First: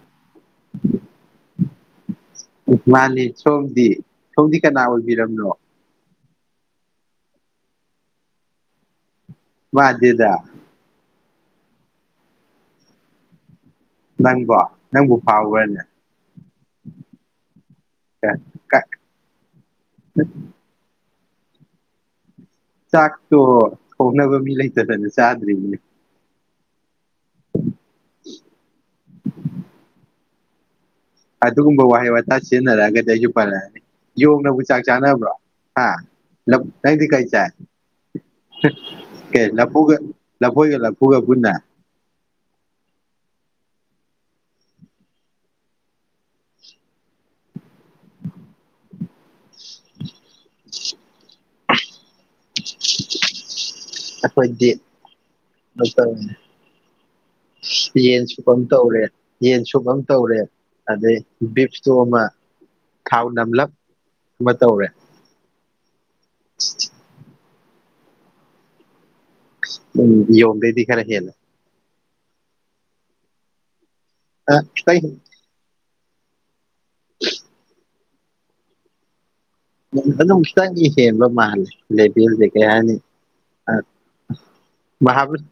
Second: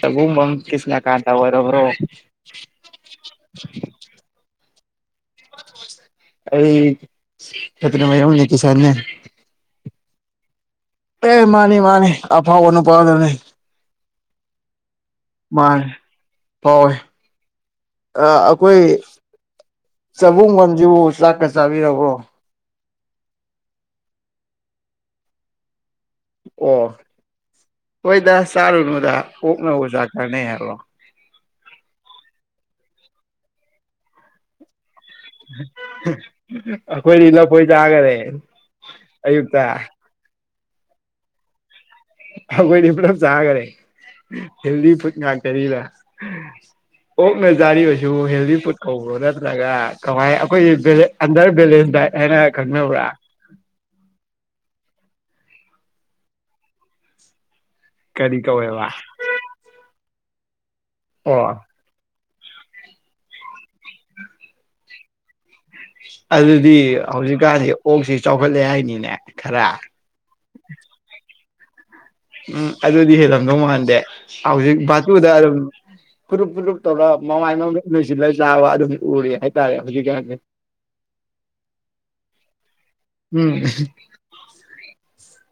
ꯇꯕꯨꯡꯕꯝ ꯀ꯭ꯔꯤꯁꯅꯀꯥꯟꯇ ꯑꯣꯏꯔꯕ꯭ꯔꯣ ꯃꯥꯅꯤ ꯁꯣꯝꯗꯤ ꯁꯣꯝꯗꯤ ꯀꯅꯥ ꯑꯣꯏꯕꯤꯔꯕꯅꯣ ꯑꯩ ꯈꯦꯇ꯭ꯔꯤꯃꯌꯨꯝ ꯅꯤꯀꯤꯁꯟꯅꯦ ꯃꯥꯟꯗꯦꯗꯥ ꯑꯦ ꯃꯥꯅꯤ ꯃꯥꯅꯤ ꯑꯐꯥꯎꯕ ꯅꯨꯄꯥꯗꯨꯅꯤ ꯅꯪꯕꯣ ꯅꯪꯕꯨ ꯐꯥꯎꯕ꯭ꯔꯅꯦ ꯃꯅꯦ ꯍꯣꯢ ꯑ ꯑꯩꯈꯣꯏ [unintelligible] ꯆꯥꯛꯀ ꯆꯥꯕꯤꯔꯕꯣ ꯆꯥꯛꯇꯣ ꯊꯣꯡꯅꯕ ꯃꯤ ꯂꯩꯇꯗꯅ ꯆꯥꯗ꯭ꯔꯤꯅꯦ ꯑꯣ ꯍꯣꯏꯗ ꯆꯔꯨ ꯅꯨꯗ ꯑꯣꯛꯅ ꯑꯣꯖꯥ ꯀꯥꯟꯅꯩ ꯍꯥꯢꯕꯔꯣ ꯑꯗꯨꯒꯨꯝꯕ ꯋꯥꯍꯩ ꯋꯥꯇꯥ ꯁꯤꯖꯤꯟꯅꯔꯛꯑꯒꯗꯤ ꯑꯩꯁꯨ ꯄꯜꯂꯉꯑꯅꯤ ꯌꯣꯛꯅꯕꯨ ꯆꯥꯛ ꯆꯥꯅꯕ꯭ꯔꯣ ꯍꯥ ꯅꯪꯗꯤ ꯀꯩ ꯑꯩꯈꯣꯏꯗꯤ ꯆꯥꯏ ꯂꯐꯣꯏ ꯆꯥꯈꯔꯦ ꯑꯌꯨꯛꯇ ꯂꯐꯨꯒ ꯂ ꯂꯐꯣꯏꯒ ꯂꯐꯨꯒ ꯄꯨꯟꯅ ꯑꯩꯈꯣꯏꯗꯤ ꯄꯨꯂꯞ ꯆꯥꯒ꯭ꯔꯦ ꯍꯦꯜꯗꯤ ꯐꯨꯗ ꯉꯥꯛꯇꯅꯤꯅ ꯑꯣꯛꯅ ꯆꯔꯤꯁꯤꯕꯨ ꯍꯦꯜꯗꯤ ꯐꯨꯗ ꯀꯧꯕ꯭ꯔꯣ ꯅꯠꯇ꯭ꯔꯒ ꯀꯃꯥꯏ ꯑꯩꯈꯣꯏꯗꯤ ꯄꯦꯂꯦ ꯑꯟꯗꯔ ꯕꯦꯂꯦꯁ ꯗꯥꯏꯠ ꯍꯥꯏꯅꯔꯒ ꯈꯪꯅꯕ꯭ꯔꯥ ꯑꯩꯈꯣꯏꯗꯤ ꯗꯣꯉꯇꯔꯅꯦ ꯌꯦꯟ ꯀꯔꯤ ꯁꯨꯕ ꯑꯝ ꯀꯧꯋꯦꯕ ꯇꯧꯔꯦ ꯌꯦꯟ ꯁꯨꯕ ꯑꯝ ꯇꯧꯔꯦ ꯑꯗꯩ ꯑꯣ ꯕꯤꯞꯇꯣ ꯑꯃ ꯊꯥꯎ ꯅꯝꯂꯞ ꯑꯃ ꯇꯧꯔꯦ ꯑꯗꯨꯗꯤ ꯍꯧꯖꯤꯛꯀꯥꯟꯗꯤ ꯑꯣꯛꯁꯤ ꯆꯥꯎꯈꯠꯂꯦ ꯍꯥꯏꯅꯤꯅꯦ ꯈꯔ ꯎꯝ ꯌꯣꯒꯗꯩꯗꯤ ꯈꯔ ꯍꯦꯜꯂꯦ ꯎꯝ ꯑꯗꯨꯗꯤ ꯍꯦꯜꯂꯝꯗꯧ ꯃꯥꯟꯗꯦ ꯑ ꯍꯧꯖꯤꯛ ꯈꯤꯇꯪ ꯕꯥꯁꯨꯗ ꯑꯗꯨꯝ ꯐꯨꯔꯨꯞ ꯐꯨꯔꯨꯞ ꯇꯧꯔꯒ ꯃꯃꯥꯏ ꯃꯃꯤꯠꯗ ꯅꯣꯏꯁꯤꯜꯂꯒ ꯆꯥꯕ ꯑꯗꯨꯝꯗꯤ ꯎꯔꯦ ꯑꯩ ꯑꯅꯧꯕꯒꯗꯤ ꯍꯦꯟꯕ ꯃꯥꯟꯂꯤ ꯂꯩꯇꯦꯕꯨ ꯂꯩꯇꯦ ꯍꯥꯢꯔꯅꯤ ꯎꯝ ꯑ ꯃꯍꯥꯕꯂ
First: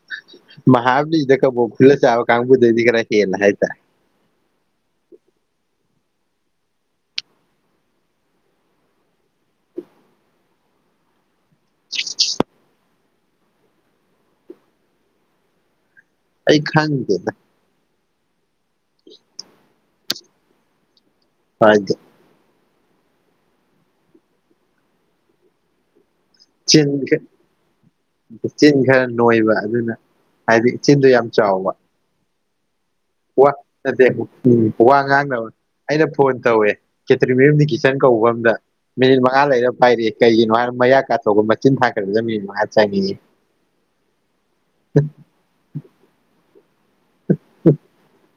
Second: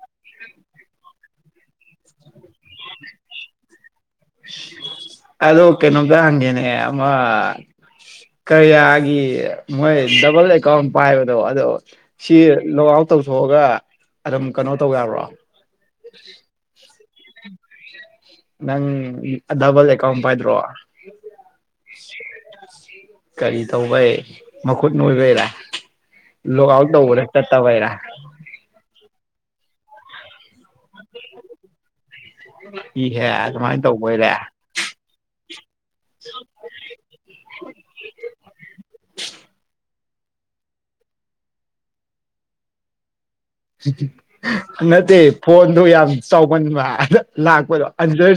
ꯃꯍꯥꯕꯂꯤꯗ ꯀꯕꯣꯛ ꯈꯨꯟꯁ ꯆꯥꯕ ꯀꯥꯡꯪꯕꯨꯗꯣꯏꯗꯤ ꯀꯔ ꯍꯦꯅ ꯍꯥꯏ ꯇ ꯑꯗꯣ ꯀꯩꯅꯣꯝꯇ ꯍꯪꯒꯦꯅꯦ ꯑꯃ ꯀꯔꯌꯥꯒꯤ ꯃꯣꯏ ꯗꯕꯜ ꯑꯦꯀꯥꯎꯟ ꯄꯥꯏꯕ ꯑꯗꯣ ꯑꯗꯣ ꯁꯤ ꯂꯣꯛ ꯑꯥꯎꯠ ꯇꯧꯊꯣꯛꯑꯒ ꯑꯗꯨꯝ ꯀꯩꯅꯣ ꯇꯧ ꯌꯥꯕ꯭ꯔꯣ ꯑꯩ ꯈꯉꯗꯦꯗ [inaudible] ꯅꯪ ꯈꯠꯅꯕ ꯂꯩ ꯀꯝꯄꯥꯏꯗꯣꯔ ꯐꯗꯦ ꯀꯔꯤ ꯇꯧꯕꯩ ꯃꯈꯨꯠꯅꯣꯏꯕꯩꯔꯥ ꯂꯣꯛ ꯆꯤꯟ ꯑꯥꯎꯠ ꯇꯧꯕꯗ ꯆꯠꯇꯕꯩꯔ ꯆꯤꯟ ꯈꯔ ꯅꯣꯏꯕ ꯑꯗꯨꯅ ꯍꯥꯏꯗꯤ ꯆꯤꯟꯗ ꯌꯥꯝ ꯆꯥꯎꯕ [inaudible] ꯋꯥ ꯑꯗꯨꯃꯥꯏꯅ ꯅꯠꯇꯦ ꯇꯧꯕ ꯎ ꯑꯣꯏꯔꯦ ꯋꯥ ꯉꯥꯡꯅꯕ ꯑꯩꯅ ꯐꯣꯟ ꯇꯧꯋꯦ ꯈꯦꯇ꯭ꯔꯤꯃꯌꯨꯝꯅꯤ ꯀꯤꯆꯟ ꯀꯧꯕ ꯑ ꯑꯃꯗ ꯃꯤꯅꯤꯠ ꯃꯉꯥ ꯂꯩꯔ ꯄꯥꯏꯔ ꯀꯩꯒꯤꯅꯣ ꯍꯥꯏ ꯃꯌꯥ ꯀꯥꯊꯣꯛꯒꯨꯝꯕ ꯆꯤꯟ ꯊꯥꯡꯒꯠꯄꯗ ꯃꯤꯅꯤꯠ ꯃꯉꯥ ꯆꯪꯑꯌꯦ ꯅꯠꯇꯦ ꯐꯣꯟꯗꯨ ꯌꯥꯝ ꯆꯥꯎꯃꯟꯕ ꯑꯥ ꯂꯥꯛꯄꯗꯣ ꯑꯟꯔ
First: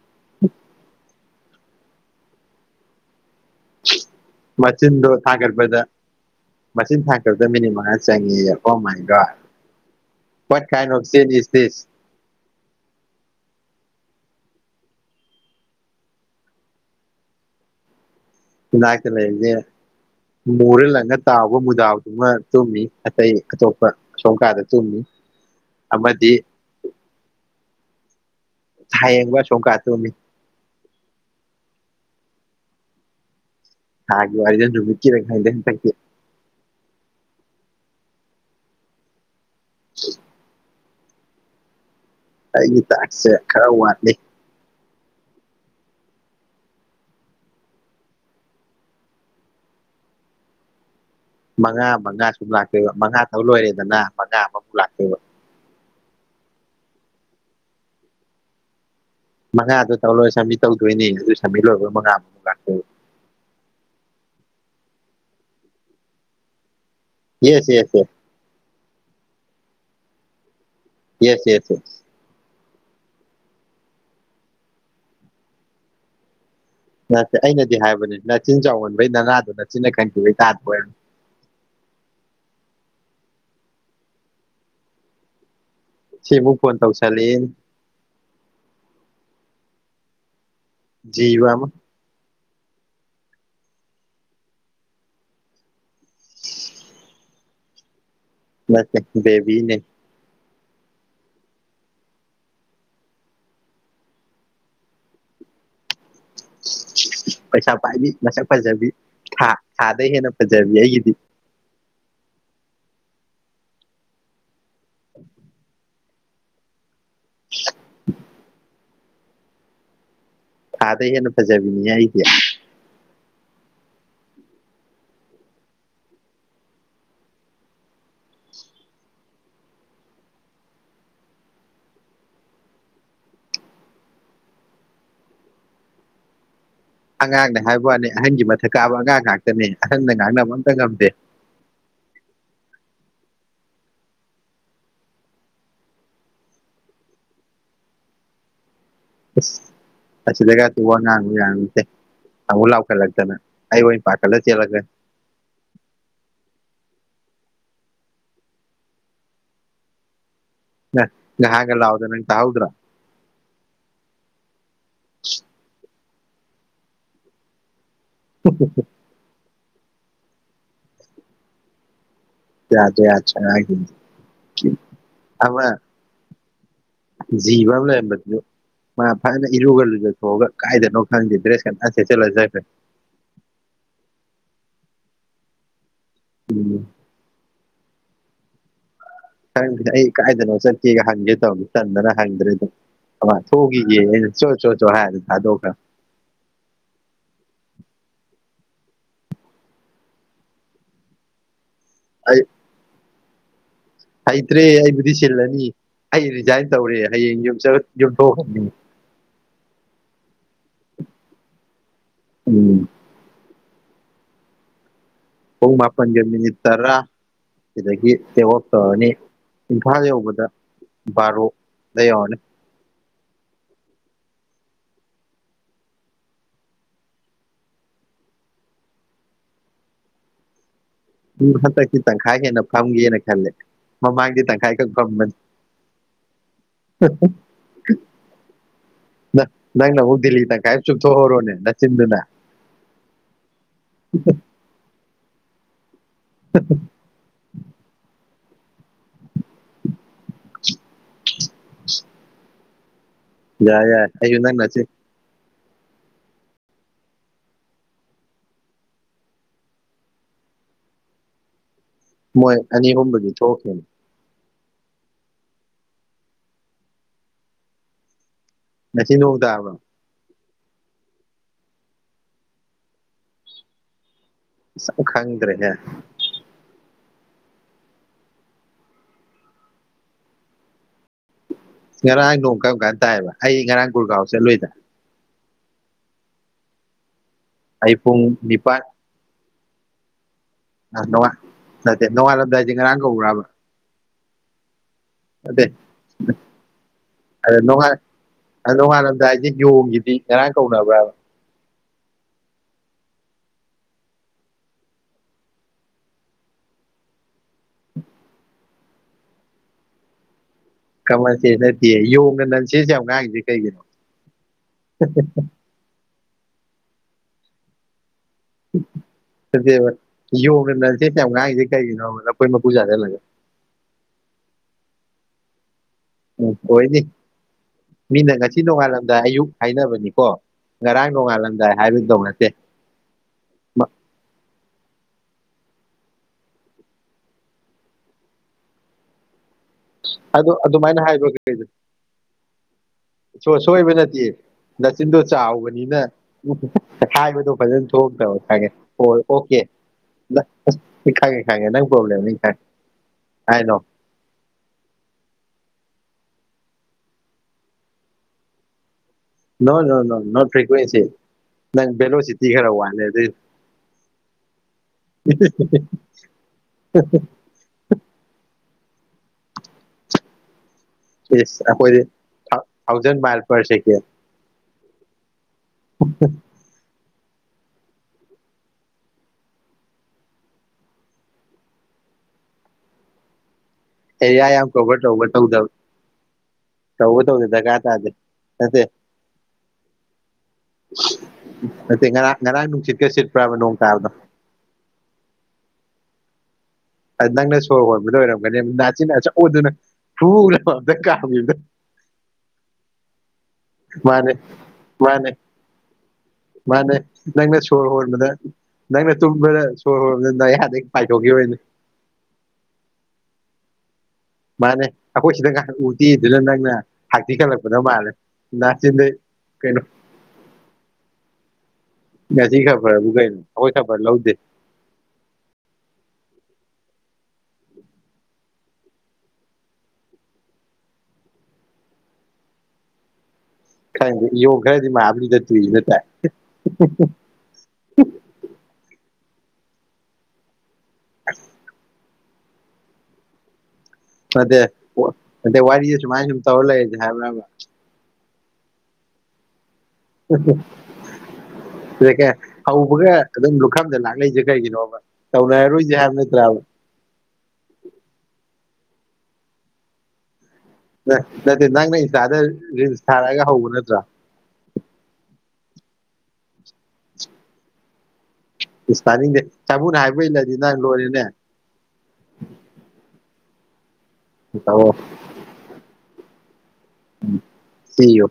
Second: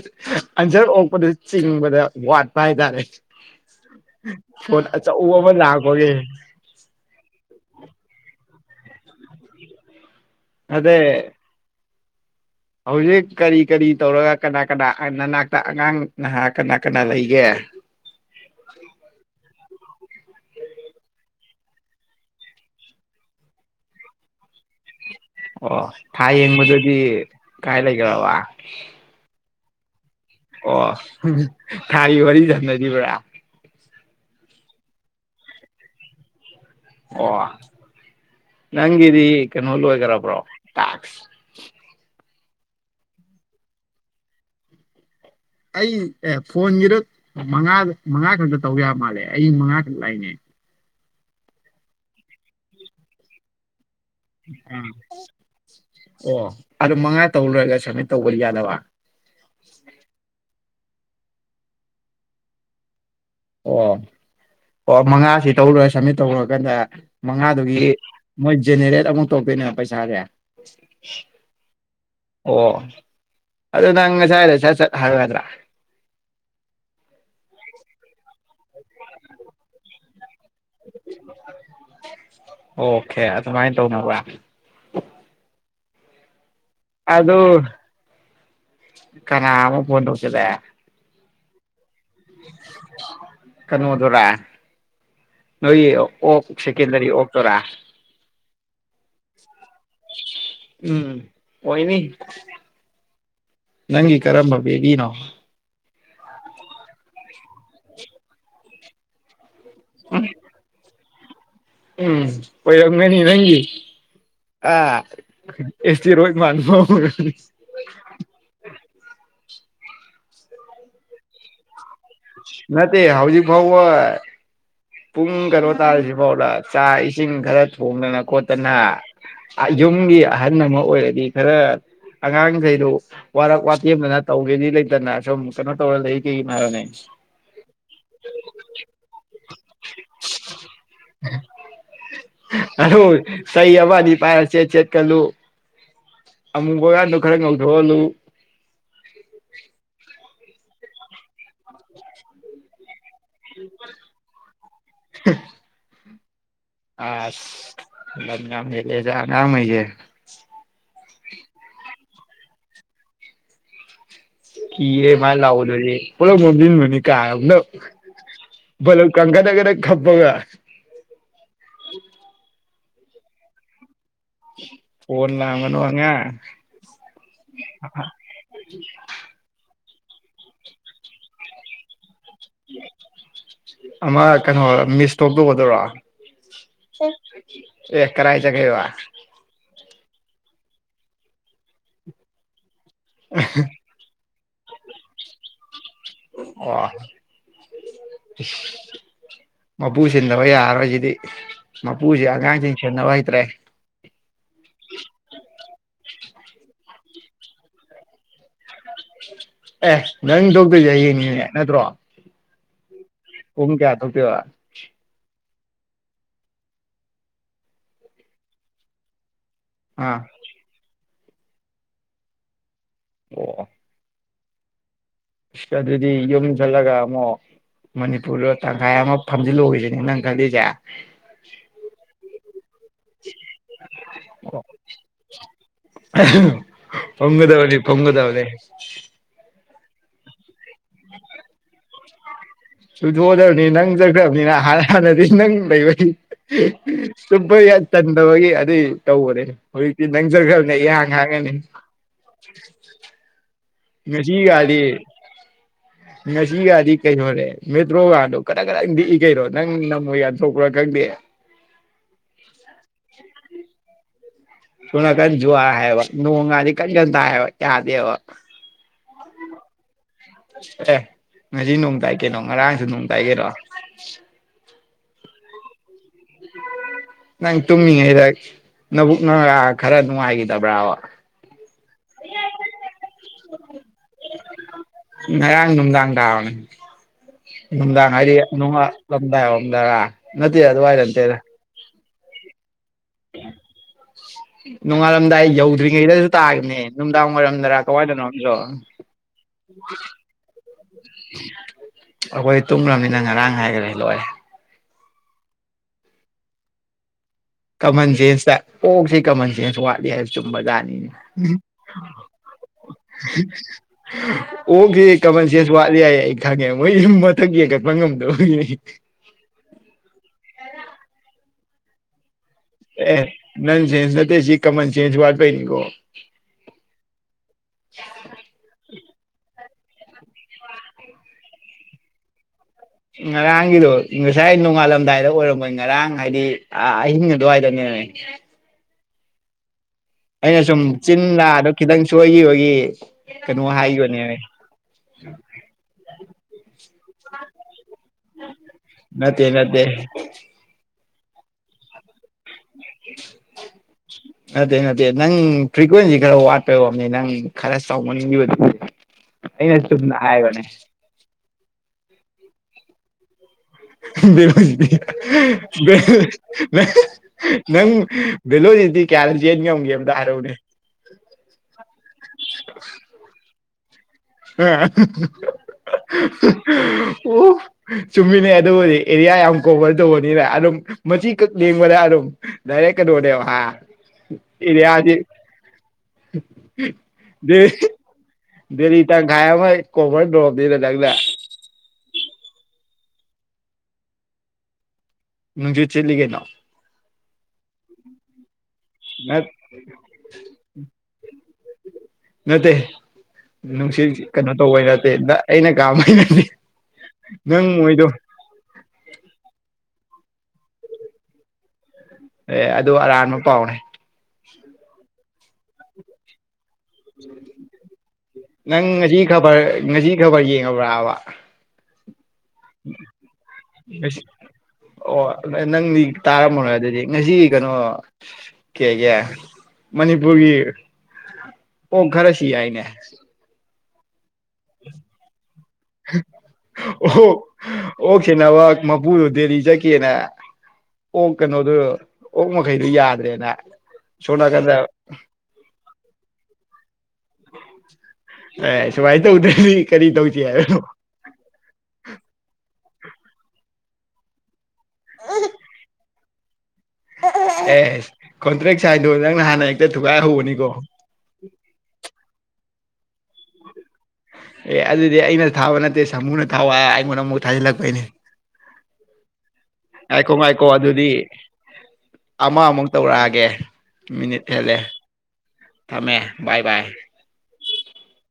ꯑꯟꯁꯔ ꯐꯣꯄ ꯄꯗ ꯆꯤꯡꯕꯗ ꯋꯥꯠꯄ ꯍꯥꯏꯇꯥꯔꯦ ꯐꯣꯟ ꯃꯆꯤꯟꯗꯣ ꯑꯆꯧꯕ ꯑꯃ ꯊꯥꯒꯠꯄꯗ ꯂꯥꯛꯄꯒꯤ ꯃꯆꯤꯟ ꯊꯥꯒꯠꯄꯗ ꯃꯤꯅꯤꯠ ꯃꯉꯥ ꯆꯪꯉꯦꯌ ꯑꯣ ꯃꯥꯏ ꯒꯣꯠ ꯍꯠ ꯀꯥꯟ ꯑꯣꯞ ꯆꯤꯟ ꯑꯗꯩ ꯏꯁ ꯗꯤꯁ ꯍꯧꯖꯤꯛ ꯀꯔꯤ ꯀꯔꯤ ꯇꯧꯔꯒ ꯀꯅꯥ ꯀꯅꯥ ꯅꯅꯥꯛꯇ ꯑꯉꯥꯡ ꯅꯍꯥ ꯀꯅꯥ ꯀꯅꯥ ꯂꯩꯒꯦ ꯥꯏꯅꯥꯛꯇꯥ ꯂꯩꯗ ꯌꯥꯔꯦ ꯃꯨꯔꯂꯒ ꯂꯪꯉ ꯇꯥꯎꯕ ꯃꯨꯗꯥꯎꯗꯨꯃ ꯇꯨꯝꯃꯤ ꯑꯇꯩ ꯑꯇꯣꯞꯄ ꯑꯁꯣꯝ ꯀꯥꯗ ꯇꯨꯝꯃꯤ ꯑꯣ ꯊꯥ ꯑꯃꯗꯤ ꯌꯦꯡꯕꯗꯗꯤ ꯀꯥꯏ ꯂꯩ [unintelligible] [unintelligible] [unintelligible] ꯑꯣ ꯊꯥꯒꯤ ꯋꯥꯔꯤ ꯁꯅꯔꯤꯕ꯭ꯔꯥ ꯊꯥꯒꯤ ꯋꯥꯔꯤꯔ ꯅꯨꯃꯤꯠꯀꯤꯔ ꯈꯪꯗꯦ ꯍꯟꯗꯛꯇꯤ ꯑꯣ ꯅꯪꯒꯤꯗꯤ ꯀꯩꯅꯣ ꯂꯣꯏꯒꯦꯕ꯭ꯔꯣ ꯇꯛꯂ ꯑꯩꯒꯤ ꯇꯥꯛꯁꯦ ꯈꯔ ꯋꯥꯠꯂꯤ ꯑꯩ ꯑꯦ ꯐꯣꯟꯒꯤꯗ ꯃꯉꯥ ꯃꯉꯥ ꯈꯛꯇ ꯇꯧ ꯌꯥꯕ ꯃꯥꯜꯂꯦ ꯑꯩ ꯃꯉꯥ ꯈꯛ ꯂꯥꯛꯑꯦꯅꯦ ꯃꯉꯥ ꯃꯉꯥ ꯁꯨꯝ ꯂꯥꯛꯇꯣꯏꯕ ꯃꯉꯥ ꯇꯧ ꯂꯣꯏꯔꯦꯗꯅ ꯃꯉꯥ ꯃꯨꯛ ꯑꯥ ꯂꯥꯛꯇꯣꯏꯕ ꯑꯣ ꯑꯗꯨ ꯃꯉꯥ ꯇꯧ ꯂꯣꯏꯔꯒ ꯁꯝꯃꯤꯠ ꯇꯧꯕ ꯌꯥꯗꯕ ꯃꯉꯥꯗꯣ ꯇꯧ ꯂꯣꯏꯔꯒ ꯁꯃꯤꯠ ꯇꯧꯗꯣꯏꯅꯦ ꯑꯗꯨ ꯁꯃꯤꯠ ꯂꯣꯏꯔꯒ ꯃꯉꯥ ꯑꯃꯨꯛ ꯂꯥꯛꯇꯣꯏꯕ ꯑꯣ ꯑꯣ ꯃꯉꯥꯁꯤ ꯇꯧꯂꯣꯏꯔ ꯁꯝꯃꯤꯠ ꯇꯧꯂꯣꯏꯔꯀꯥꯟꯗ ꯌꯦꯁ ꯃꯉꯥꯗꯨꯒꯤ ꯌꯦꯁ ꯃꯣꯏꯖꯅꯦꯔꯦꯇ ꯑꯃꯨꯛ ꯇꯣꯛꯇꯣꯏꯅꯦ ꯄꯩꯁꯥꯁꯦ ꯌꯦꯁ ꯌꯦꯁ ꯌꯦꯁ ꯑꯣ ꯑꯗꯨ ꯅꯪ ꯉꯁꯥꯏꯗ ꯁꯠ ꯁꯠ ꯍꯥꯏꯕꯌꯗ꯭ꯔꯥ ꯑꯩꯅꯗꯤ ꯍꯥꯏꯕꯅꯤ ꯅꯆꯤꯟ ꯆꯥꯎꯃꯟꯕꯩ ꯅꯅꯥꯗꯨ ꯅꯆꯤꯟꯅ ꯈꯟꯈꯤꯕꯩ ꯇꯥꯗꯕ ꯑꯣꯏꯕ ꯑꯣꯀꯦ ꯑꯗꯨꯃꯥꯏꯅ ꯇꯧꯅꯕ꯭ꯔ ꯁꯤꯕꯨ ꯐꯣꯟ ꯇꯧꯁꯟꯂꯦꯅꯦ ꯐꯣꯅ ꯇꯧꯁꯤꯟꯂꯦ ꯖꯤꯕ ꯑꯃ ꯀꯅꯣꯗꯨꯔꯥ ꯅꯣꯏ ꯑꯣꯛ ꯁꯦꯀꯦꯟꯗꯔꯤ ꯑꯣꯛ ꯇꯨꯔꯥ ꯅꯠꯇꯦ ꯕꯦꯕꯤꯅꯦ ꯎꯝ ꯑꯣꯏꯅꯤ ꯅꯪꯒꯤ ꯀꯔꯝꯕ ꯕꯦꯕꯤꯅꯣ ꯄꯩꯁꯥ ꯄꯥꯏꯕꯤ ꯃꯁꯛ ꯐꯖꯕꯤ ꯊꯥ ꯊꯥꯗꯩ ꯍꯦꯅ ꯐꯖꯕꯤ ꯑꯩꯒꯤꯗꯤ ꯎꯝ ꯑꯣꯏꯔꯝꯒꯅꯤ ꯅꯪꯒꯤ ꯑ ꯑꯦꯁꯇꯦꯔꯣꯇ ꯃꯥꯟꯕ ꯊꯥꯗꯩ ꯍꯦꯟꯅ ꯐꯖꯥꯕꯤꯅꯤ ꯑꯩ ꯅꯠꯇꯦ ꯍꯥꯎꯖꯤꯛ ꯐꯥꯎꯋ ꯄꯨꯡ ꯀꯩꯅꯣ ꯇꯥꯔꯁꯤ ꯐꯥꯎꯗ ꯆꯥꯛ ꯏꯁꯤꯡ ꯈꯔ ꯊꯣꯡꯗꯅ ꯈꯣꯠꯇꯅ ꯌꯨꯝꯒꯤ ꯑꯍꯟ ꯑꯃ ꯑꯣꯏꯔꯒꯤ ꯈꯔ ꯑꯉꯥꯡꯈꯩꯗꯨ ꯋꯥꯔꯛ ꯋꯥꯇꯦꯝꯗꯅ ꯇꯧꯒꯦꯗꯤ ꯂꯩꯇꯅ ꯁꯨꯝ ꯀꯩꯅꯣ ꯇꯧꯔ ꯂꯩ ꯀꯩꯒꯤꯅꯣ ꯍꯥꯏꯕꯅꯦ ꯑꯉꯥꯡꯅꯦ ꯍꯥꯏꯕ ꯋꯥꯅꯦ ꯑꯍꯟꯒꯤ ꯃꯊꯛ ꯀꯥꯕ ꯑꯉꯥꯡ ꯉꯥꯛꯇꯅꯦ ꯑꯍꯜꯅ ꯉꯥꯡꯅꯕ ꯑꯝꯇ ꯉꯝꯗꯦ ꯑꯗꯨ ꯆꯩ ꯑꯃ ꯑꯅꯤ ꯄꯥꯏꯔ ꯆꯦꯠ ꯆꯦꯠ ꯀꯜꯂꯨ ꯑꯃꯨꯕꯒꯗꯨ ꯈꯔ ꯉꯧꯊꯣꯛꯍꯜꯂꯨ [inaudible] ꯑꯁꯤꯗꯒ ꯋꯥ ꯉꯥꯡꯉꯨ ꯌꯥꯔꯔꯣꯏꯁꯦ ꯑꯃꯨꯛ ꯂꯥꯎꯈꯠꯂꯛꯇꯅ ꯑꯩ ꯑꯣꯏ ꯄꯥꯈꯠꯂ ꯆꯦꯟꯂꯛꯀꯅꯤ ꯑꯁ ꯂꯝ ꯌꯝ ꯍꯦꯜꯂꯦꯗ ꯑꯉꯥꯝꯒꯩꯖꯦ ꯅꯍꯥꯒ ꯂꯥꯎꯗ ꯅꯪ ꯇꯥꯍꯧꯗ꯭ꯔꯥ ꯀꯤꯔꯦ ꯃꯥ ꯂꯥꯎꯗꯔꯤꯌꯦ [unintelligible] [unintelligible] ꯈꯞꯄꯒ ꯥ [unintelligible] ꯐꯣꯟ ꯂꯥꯝꯒꯅꯨ ꯑꯉꯥꯡ ꯖꯤꯕ ꯑꯃ ꯂꯩꯔꯝꯕꯗꯨ ꯃꯥ ꯐꯖꯅ ꯏꯔꯨꯒꯂꯨ ꯂꯨꯖꯊꯣꯛꯑꯒ ꯀꯥꯏꯗꯅꯣ ꯈꯪꯗꯦ ꯗ꯭ꯔꯦꯁꯀ ꯅꯥꯟ ꯥꯁꯦꯠꯆꯜꯂꯥ ꯆꯠꯈꯦ ꯑꯃ ꯀꯩꯅꯣ ꯃꯤꯁꯇꯣꯞ ꯇꯧꯒꯗꯣꯏꯔꯣ ꯁꯦ ꯑꯦ ꯀꯔꯥꯏ ꯆꯠꯈꯤꯕ ꯈꯪꯗꯦꯗ ꯑꯩ ꯀꯥꯏꯗꯅꯣ ꯆꯠꯀꯦꯒ ꯍꯪꯒꯦ ꯇꯧꯔꯝꯕꯅꯦ ꯇꯟꯗꯅ ꯍꯪꯗ꯭ꯔꯦ ꯗꯨꯝ ꯑꯃꯥ ꯊꯣꯛꯎꯒꯤꯒꯦꯌꯦ ꯑꯩꯅ ꯆꯣ ꯆꯣ ꯆꯣ ꯍꯥꯏꯔ ꯑꯗꯨꯝ ꯊꯥꯗꯣꯛꯈ꯭ꯔꯝꯅꯦ ꯃꯥꯄꯨ ꯁꯤꯟꯗꯕ ꯌꯥꯔꯔꯣꯏ ꯖꯤꯗꯤ ꯃꯥꯄꯨꯖꯤ ꯑꯩ ꯑꯉꯥꯡ ꯖꯤꯡ ꯁꯦꯅꯕ ꯍꯩ ꯇ꯭ꯔꯦ ꯍꯩꯇ꯭ꯔꯦ ꯑꯩꯕꯨꯗꯤ ꯁꯤꯜꯂꯅꯤ ꯑꯩ ꯔꯤꯖꯥꯏꯟ ꯇꯧꯔꯦ ꯍꯌꯦꯡ ꯌꯨꯝꯆꯠ ꯌꯨꯝꯊꯣꯛꯈꯔꯥꯅꯤ ꯑꯦ ꯅꯪ ꯊꯣꯛꯇꯣꯏꯖꯦ ꯍꯌꯦꯡꯅꯤꯅꯦ ꯅꯠꯇ꯭ꯔꯣ ꯎꯝ ꯄꯨꯡ ꯀꯌꯥ ꯊꯣꯛꯇꯣꯏꯕ ꯄꯨꯡ ꯃꯥꯄꯟꯒ ꯃꯤꯅꯤꯠ ꯇꯔꯥ ꯁꯤꯗꯒꯤ ꯇꯦꯛ ꯑꯣꯞ ꯇꯧꯔꯅꯤ ꯏꯝꯐꯥꯜ ꯑꯥ ꯌꯧꯕꯗ ꯕꯔꯣ ꯗ ꯌꯧꯔꯅꯤ ꯑꯣ ꯑ ꯑꯗꯨꯗꯤ ꯌꯨꯝ ꯆꯠꯂꯒ ꯑꯃꯨꯛ ꯃꯅꯤꯄꯨꯔꯗ ꯇꯪꯈꯥꯏ ꯑꯃ ꯐꯝꯖꯤꯜ ꯂꯨꯏꯔꯖꯤ ꯅꯪ ꯈꯜꯂꯤꯁꯦ ꯎꯝ ꯍꯟꯗꯛꯇꯤ ꯇꯪꯈꯥꯏ ꯍꯦꯟꯅ ꯐꯝꯒꯦꯅ ꯈꯜꯂꯦ ꯃꯃꯥꯡꯗꯤ ꯇꯪꯈꯥꯏꯈꯛ ꯐꯝꯕꯅꯤ ꯐꯝꯒꯗꯕꯅꯤ ꯐꯝꯒꯗꯕꯅꯤ ꯅꯪ ꯅꯪꯅ ꯑꯃꯨꯛ ꯗꯤꯜꯂꯤ ꯇꯪ ꯈꯥꯏ ꯆꯨꯞꯊꯣꯛꯍꯧꯔꯣꯅꯦ ꯅꯆꯤꯟꯗꯨꯅ ꯆꯨꯞꯊꯣꯛꯑꯗꯕꯅꯤ ꯅꯪ ꯆꯠꯈ꯭ꯔꯥꯕꯅꯤꯅ ꯍꯥꯏ ꯍꯥꯟꯅ [unintelligible] [unintelligible] [unintelligible] ꯇꯟꯗꯕꯒꯤ ꯑꯗꯨꯏ ꯇꯧꯕꯅꯦ ꯍꯧꯖꯤꯛ ꯅꯪ ꯆꯠꯈꯔꯀꯥꯟꯗ ꯍꯥꯡ ꯍꯥꯡꯉꯅꯤ [inaudible] ꯌꯥꯏ ꯌꯥꯏ ꯑꯩꯖꯨ ꯅꯪ ꯅꯆꯤꯟ ꯉꯁꯤꯒꯥꯗꯤ ꯀꯩꯅꯣꯅꯦ ꯃꯦꯇ꯭ꯔꯣ ꯒꯗꯣ ꯒꯗꯛ ꯒꯗꯛ ꯅꯤꯛꯏ ꯀꯩꯅꯣ ꯅꯪ ꯅꯥꯃꯣꯏ ꯌꯥꯝ ꯊꯣꯛꯄ꯭ꯔꯥ ꯈꯪꯗꯦ ꯃꯣꯏ ꯑꯅꯤ ꯑꯍꯨꯝꯕꯨꯒꯤ ꯊꯣꯛꯈꯤꯝꯅꯦ ꯁꯣꯝ ꯅꯥꯀꯟ ꯖ꯭ꯋꯥꯔ ꯍꯥꯌꯦꯕ ꯅꯣꯡꯒꯁꯤ ꯀꯟ ꯀꯟ ꯇꯥꯢꯌꯦꯕ ꯌꯥꯗꯦꯕ ꯉꯁꯤ ꯅꯣꯡ ꯇꯥꯕ꯭ꯔꯣ ꯑꯦ ꯉꯁꯤ ꯅꯣꯡꯇꯥꯏ ꯀꯩꯅꯣ ꯉꯔꯥꯡꯁꯨ ꯅꯣꯡꯇꯥꯏ ꯀꯩꯅꯣ ꯑꯁ ꯈꯪꯗ꯭ꯔꯦꯅꯦ ꯅꯪ ꯇꯨꯝꯃꯤꯉꯩꯗ ꯅꯕꯨꯛ ꯅꯔ ꯈꯔ ꯅꯨꯡꯉꯥꯏꯈꯤꯗꯕ꯭ꯔꯕ ꯉꯔꯥꯡ ꯅꯣꯡ ꯀꯔꯝꯀꯥꯟ ꯇꯥꯏꯕ ꯑꯩ ꯉꯔꯥꯡ ꯒꯨꯔꯒꯥꯎ ꯆꯠꯂꯨꯏꯗ ꯉꯔꯥꯡ ꯅꯨꯡꯗꯥꯡ ꯇꯥꯕꯅꯦ ꯑꯩ ꯅꯨꯝꯗꯥꯡ ꯍꯥꯏꯗꯤ ꯄꯨꯡ ꯅꯤꯄꯥꯜ ꯅꯣꯡꯉ ꯂꯝꯗꯥꯢ ꯑꯣꯢꯔꯝꯅꯤ ꯇꯔ ꯅꯇꯦ ꯑꯗꯨꯌꯥꯏꯗ ꯅꯣꯡꯉꯥꯜ ꯅꯇꯦꯗ ꯅꯠꯇꯦ ꯅꯣꯉꯥꯂꯝꯗꯥꯢ ꯉꯔꯥꯡ ꯀꯧꯕ꯭ꯔꯕ [unintelligible] ꯅꯣꯡꯉꯥꯜꯂꯝꯗꯥꯏ ꯅꯠꯇꯦ ꯌꯧꯗ꯭ꯔꯤꯉꯩꯗꯁꯨ ꯇꯥꯏꯅꯦ ꯅꯨꯡꯗꯥꯡ ꯑꯗ ꯋꯥꯏꯔꯝꯗꯔ ꯅꯣꯡꯉꯥꯜ ꯀꯋꯥꯏꯗꯅꯣ ꯑꯝꯁꯨ ꯅꯣꯡꯉꯥꯜꯂꯝꯗꯥꯏꯁꯦ ꯌꯣꯡꯒꯤꯗꯤ ꯉꯔꯥꯡ ꯀꯧꯅꯕ꯭ꯔꯕ ꯑꯩꯈꯣꯏ ꯇꯨꯝꯈ꯭ꯔꯃꯤꯅ ꯉꯔꯥꯡ ꯍꯥꯏꯈ꯭ꯔꯦ ꯂꯣꯏꯔꯦ ꯀꯃꯟ ꯖꯦꯟꯁꯇ ꯑꯣꯛꯁꯤ ꯀꯃꯟ ꯖꯦꯟꯁ ꯋꯥꯠꯂꯤ ꯍꯥꯏꯕ ꯆꯨꯝ ꯕꯖꯥꯠꯅꯤꯅꯦ ꯀꯃꯟ ꯁꯦꯟꯁ ꯅꯠꯇꯦ ꯌꯣꯡꯅ ꯅꯟꯁꯦꯟꯁ ꯌꯥꯝ ꯉꯥꯡꯉꯤꯁꯦ ꯀꯩꯒꯤꯅꯣ ꯑꯣꯛꯀꯤ ꯀꯃꯟ ꯁꯦꯟꯁ ꯋꯥꯠꯂꯤ ꯍꯥꯏ ꯊꯥꯡꯉꯦ ꯃꯣꯏ ꯌꯨꯝ ꯃꯊꯛ ꯌꯦꯡꯈꯠꯄ ꯉꯝꯗꯕ ꯌꯣꯡꯒꯅ ꯅꯟꯁꯦꯟꯁ ꯌꯥꯝ ꯉꯥꯡꯏꯁꯤ ꯀꯩꯒꯤꯅꯣꯕ ꯃꯀꯨ ꯆꯥꯁꯤꯜꯂꯒ ꯑꯦ ꯅꯟꯁꯦꯟꯁ ꯅꯠꯇꯦ ꯁꯤ ꯀꯃꯟ ꯁꯦꯟꯁ ꯋꯥꯠꯄꯩꯅꯤꯀꯣ ꯎ ꯑꯣꯏꯅꯤ ꯃꯤꯅ ꯉꯁꯤ ꯅꯣꯡꯉꯥꯜꯂꯝꯗꯥꯏ ꯑꯌꯨꯛ ꯍꯥꯏꯅꯕꯅꯤꯀꯣ ꯉꯔꯥꯡ ꯅꯣꯡꯉꯥꯜꯂꯝꯗꯥꯏ ꯍꯥꯏꯒꯗꯧ ꯅꯠꯇꯦ ꯉꯔꯥꯡꯒꯤꯗꯣ ꯉꯁꯥꯏ ꯅꯣꯡꯉꯥꯂꯝꯝꯗꯏꯗ ꯑꯣꯏꯔꯝꯃꯅꯤ ꯉꯔꯥꯡ ꯍꯥꯏꯗꯤ ꯑꯍꯤꯡ ꯑꯗꯨꯋꯥꯏꯗꯅꯦ ꯑꯗꯣ ꯑꯩꯅ ꯁꯨꯝ ꯑꯗꯨꯃꯥꯏꯅ ꯍꯥꯏꯕ ꯆꯤꯟꯂꯥꯗꯣ ꯈꯤꯇꯪ ꯁꯣꯏꯈꯤꯕꯒꯤ ꯀꯩꯅꯣ ꯁꯣꯏꯕ ꯅꯠꯇꯦ ꯍꯥꯏꯈꯤꯕꯅꯦ ꯅꯆꯤꯟꯗꯣ ꯆꯥꯎꯕꯅꯤꯅ ꯍꯥꯏꯕꯗꯣ ꯐꯖꯅ ꯊꯣꯛꯇꯕ ꯈꯪꯉꯦ ꯑꯣꯜ ꯅꯠꯇꯦ ꯑꯣꯀꯦ ꯅꯠꯇꯦ ꯈꯡꯉꯦ ꯈꯡꯉꯦ ꯅꯪ ꯄ꯭ꯔꯣꯕ꯭ꯂꯦꯝ ꯑꯩ ꯍꯥꯏꯅꯣ ꯅꯠꯇꯦ ꯅꯠꯇꯦ ꯅꯪ ꯐ꯭ꯔꯤꯀ꯭ꯋꯦꯟꯁꯤ ꯈꯔ ꯋꯥꯠꯄꯩ ꯑꯣꯢꯔꯝꯅꯤ ꯅꯪ ꯈꯔ ꯆꯥꯎꯃꯟꯒꯤꯕꯩ ꯅꯣ ꯅꯣ ꯅꯣ ꯅꯣꯠ ꯐ꯭ꯔ꯭ꯋꯁꯤ ꯅ ꯕꯦꯂꯣꯁꯤ ꯏ ꯈꯔꯥ ꯋꯥꯠꯂꯦ ꯑꯗꯨꯢꯅꯤ ꯅꯪ ꯚꯦꯂꯣꯔꯤꯗꯤ ꯀꯌꯥꯔꯛ ꯆꯦꯟ ꯉꯝꯒꯦ ꯑꯃ ꯇ ꯍꯥꯏꯔꯛꯎꯅꯦ ꯏꯁ ꯑꯩꯈꯣꯏꯗꯤ ꯍꯧ ꯍꯎꯖꯟ [unintelligible] ꯄꯩꯁ ꯀꯌꯥ ꯑꯦ [unintelligible] [unintelligible] ꯑꯣ ꯆꯨꯝꯃꯤꯟꯅꯩ ꯑꯗꯨꯕꯨꯗꯤ ꯑꯦꯔꯤꯌꯥ ꯌꯥꯝ ꯀꯣꯚꯔ ꯇꯧꯕꯅꯤꯅ ꯑꯗꯨꯝ ꯃꯆꯤꯀꯛ ꯂꯦꯡꯕꯅ ꯑꯗꯨꯝ ꯗꯥꯏꯔꯦꯛ ꯀꯩꯅꯣꯅꯦꯕ ꯍꯥ ꯑꯦꯔꯤꯌꯥ ꯌꯥꯝ ꯀꯣꯕꯔ ꯇꯧꯕ ꯇꯧꯗꯕ ꯇꯧꯕ ꯇꯧꯗ ꯗ ꯗꯔꯀꯥꯔ ꯇꯥꯗꯦ ꯗꯦꯂꯤ ꯇꯡꯈꯥꯢ ꯀꯣꯕꯔꯗꯣ ꯅꯇꯦ ꯉꯔꯥꯡ ꯉꯔꯥꯡ ꯅꯨꯡꯁꯤꯠꯀꯥ ꯁꯤꯠꯄ꯭ꯔꯥꯕ ꯅꯣꯡ ꯇꯥꯕꯗꯣ ꯅꯨꯡꯁꯨꯨꯠ ꯁꯤꯠꯂꯤ ꯀꯩꯅꯣ ꯅꯪꯅ ꯁꯣꯔ ꯍꯣꯟꯕꯗ ꯑꯣꯏꯔꯝꯒꯅꯤ ꯅꯆꯤꯟ ꯑꯆꯧꯕꯗꯨꯅ ꯐꯨ ꯂꯥꯎꯅ ꯑꯝꯇ ꯀꯥꯝꯒꯤꯕꯗ ꯅꯠꯇꯦ ꯅꯨꯡꯁꯤꯠ ꯃꯥꯅꯦ ꯀꯩꯅꯣ ꯇꯧꯕꯩ ꯅꯠꯇꯦ ꯃꯥꯅꯦ ꯑꯩꯅ ꯀꯥꯝꯕꯩ ꯅꯠꯇꯦ ꯃꯥꯅꯦ ꯅꯪꯅ ꯅꯪ ꯁꯣꯔ ꯃꯣꯏꯗꯣ ꯍꯣꯟꯕꯗ ꯅꯪꯅ ꯇꯨꯝꯕꯗ ꯁꯣꯔ ꯍꯣꯟꯕꯗ ꯅꯌꯥꯗꯩ ꯄꯥꯏꯊꯣꯛꯈꯤꯕꯩꯅꯤ ꯑꯦ ꯑꯗꯨ ꯑꯔꯥꯟꯕ ꯄꯥꯎꯅꯦ [inaudible] ꯃꯥꯅꯦ ꯑꯩꯈꯣꯏ ꯁꯤꯗ ꯎꯗꯦ ꯍꯥꯢꯗꯨꯗ ꯅꯪꯅ ꯍꯥꯛꯊꯤ ꯈꯜꯂꯛꯄꯗꯣ ꯃꯥꯜꯂꯦ ꯅꯪ ꯅꯥꯆꯤꯟꯗꯩ ꯉꯁꯤ ꯈꯕꯔ ꯀꯩꯅꯣ ꯉꯁꯤ ꯈꯕꯔ ꯌꯦꯡꯉꯕ꯭ꯔꯥꯕ ꯍꯥꯏꯕ ꯉꯁꯤ ꯈꯕꯔꯕꯨ ꯀꯩꯅꯣ ꯑꯩꯈꯣꯏ ꯈꯕꯔ ꯂꯧꯗꯦ ꯑꯣ ꯅꯪꯗꯤ ꯇꯥꯔꯝꯃꯔꯣꯏ ꯑꯗꯨꯗꯤ ꯉꯁꯤ ꯀꯩꯅꯣ ꯀꯩꯑꯥꯢꯒꯦ ꯃꯅꯤꯄꯨꯔꯒꯤ ꯑꯣꯛ ꯈꯔ ꯁꯤ ꯍꯥꯏꯅꯦ [unintelligible] ꯌꯣꯡ ꯈꯔꯗꯤ ꯃꯥꯍꯥꯕꯂꯤꯗ ꯇꯨꯢ ꯍꯥꯢꯅ ꯇꯥꯢ ꯄꯨ ꯗꯦꯂꯤ ꯆꯠꯈꯤꯑꯅ ꯑꯣꯛ ꯀꯩꯅꯣ ꯗꯨ ꯑꯣꯛ ꯃꯈꯩꯗꯨ ꯌꯥꯗ꯭ꯔꯦꯅ ꯁꯣꯝ ꯅꯇꯦ ꯅꯥꯀꯟꯗ ꯄꯣ ꯋꯥꯔꯤ ꯑꯗꯨꯃꯥꯢ ꯑꯗꯨꯝ ꯇꯧꯔ ꯂꯩ ꯍꯥꯢꯕ꯭ꯔꯕ ꯑꯦ ꯁꯨꯃꯥꯢ ꯇꯧꯗꯧꯅꯤ ꯀꯔꯤ ꯇꯧꯁꯤ ꯍꯥꯢꯅꯣ ꯍꯧꯕꯒ ꯑꯗꯨꯝ ꯂꯨꯈꯝꯗ ꯂꯥꯛꯂꯛꯏꯁꯦ ꯀꯩꯒꯤꯅꯣꯕ ꯇꯧꯅꯔꯔꯣꯏꯁꯦ ꯍꯥꯏꯕ ꯅꯠꯇ꯭ꯔꯕ ꯑꯦ ꯀꯗ꯭ꯔꯦ [unintelligible] ꯁꯥꯏꯟꯗꯣ ꯅꯪ ꯅꯥ ꯍꯥꯟꯅ ꯍꯛꯇ ꯊꯨꯒꯥꯏꯍꯧꯕꯅꯤꯀꯣ ꯅꯠꯇꯦ ꯅꯪꯅ ꯏꯟꯁꯇꯥꯗ ꯔꯤꯜꯁ ꯊꯥꯔꯛꯑꯒ ꯍꯧꯕ ꯅꯠꯇ꯭ꯔꯥ ꯑꯦ ꯑꯗꯨꯗꯤ ꯑꯩꯅ ꯊꯥꯕ ꯅꯠꯇꯦ ꯁꯃꯨꯅ ꯊꯋꯣ ꯍꯥꯏ ꯑꯩꯉꯣꯟꯗ ꯑꯃꯨꯛ ꯊꯥꯖꯤꯜꯂꯛꯄꯩꯅꯤ ꯏꯁ ꯇꯥꯅꯤꯡꯗꯦ ꯁꯥꯃꯨꯅ ꯍꯥꯏꯕ ꯉꯥꯏꯈꯣ ꯏꯜꯂꯗꯤ ꯉꯥꯏꯈꯣ ꯅꯪ ꯑꯗꯨꯗꯤ ꯂꯣꯏꯔꯦꯅꯦ ꯑꯃ ꯑꯃꯨꯛ ꯇꯧꯔꯛꯑꯒꯦ ꯃꯤꯅꯤꯠ ꯍꯦꯜꯂꯦ ꯇꯧꯑꯣ ꯊꯝꯃꯦ ꯕꯥꯏ ꯕꯥꯏ ꯑꯝ ꯁꯤꯏꯎ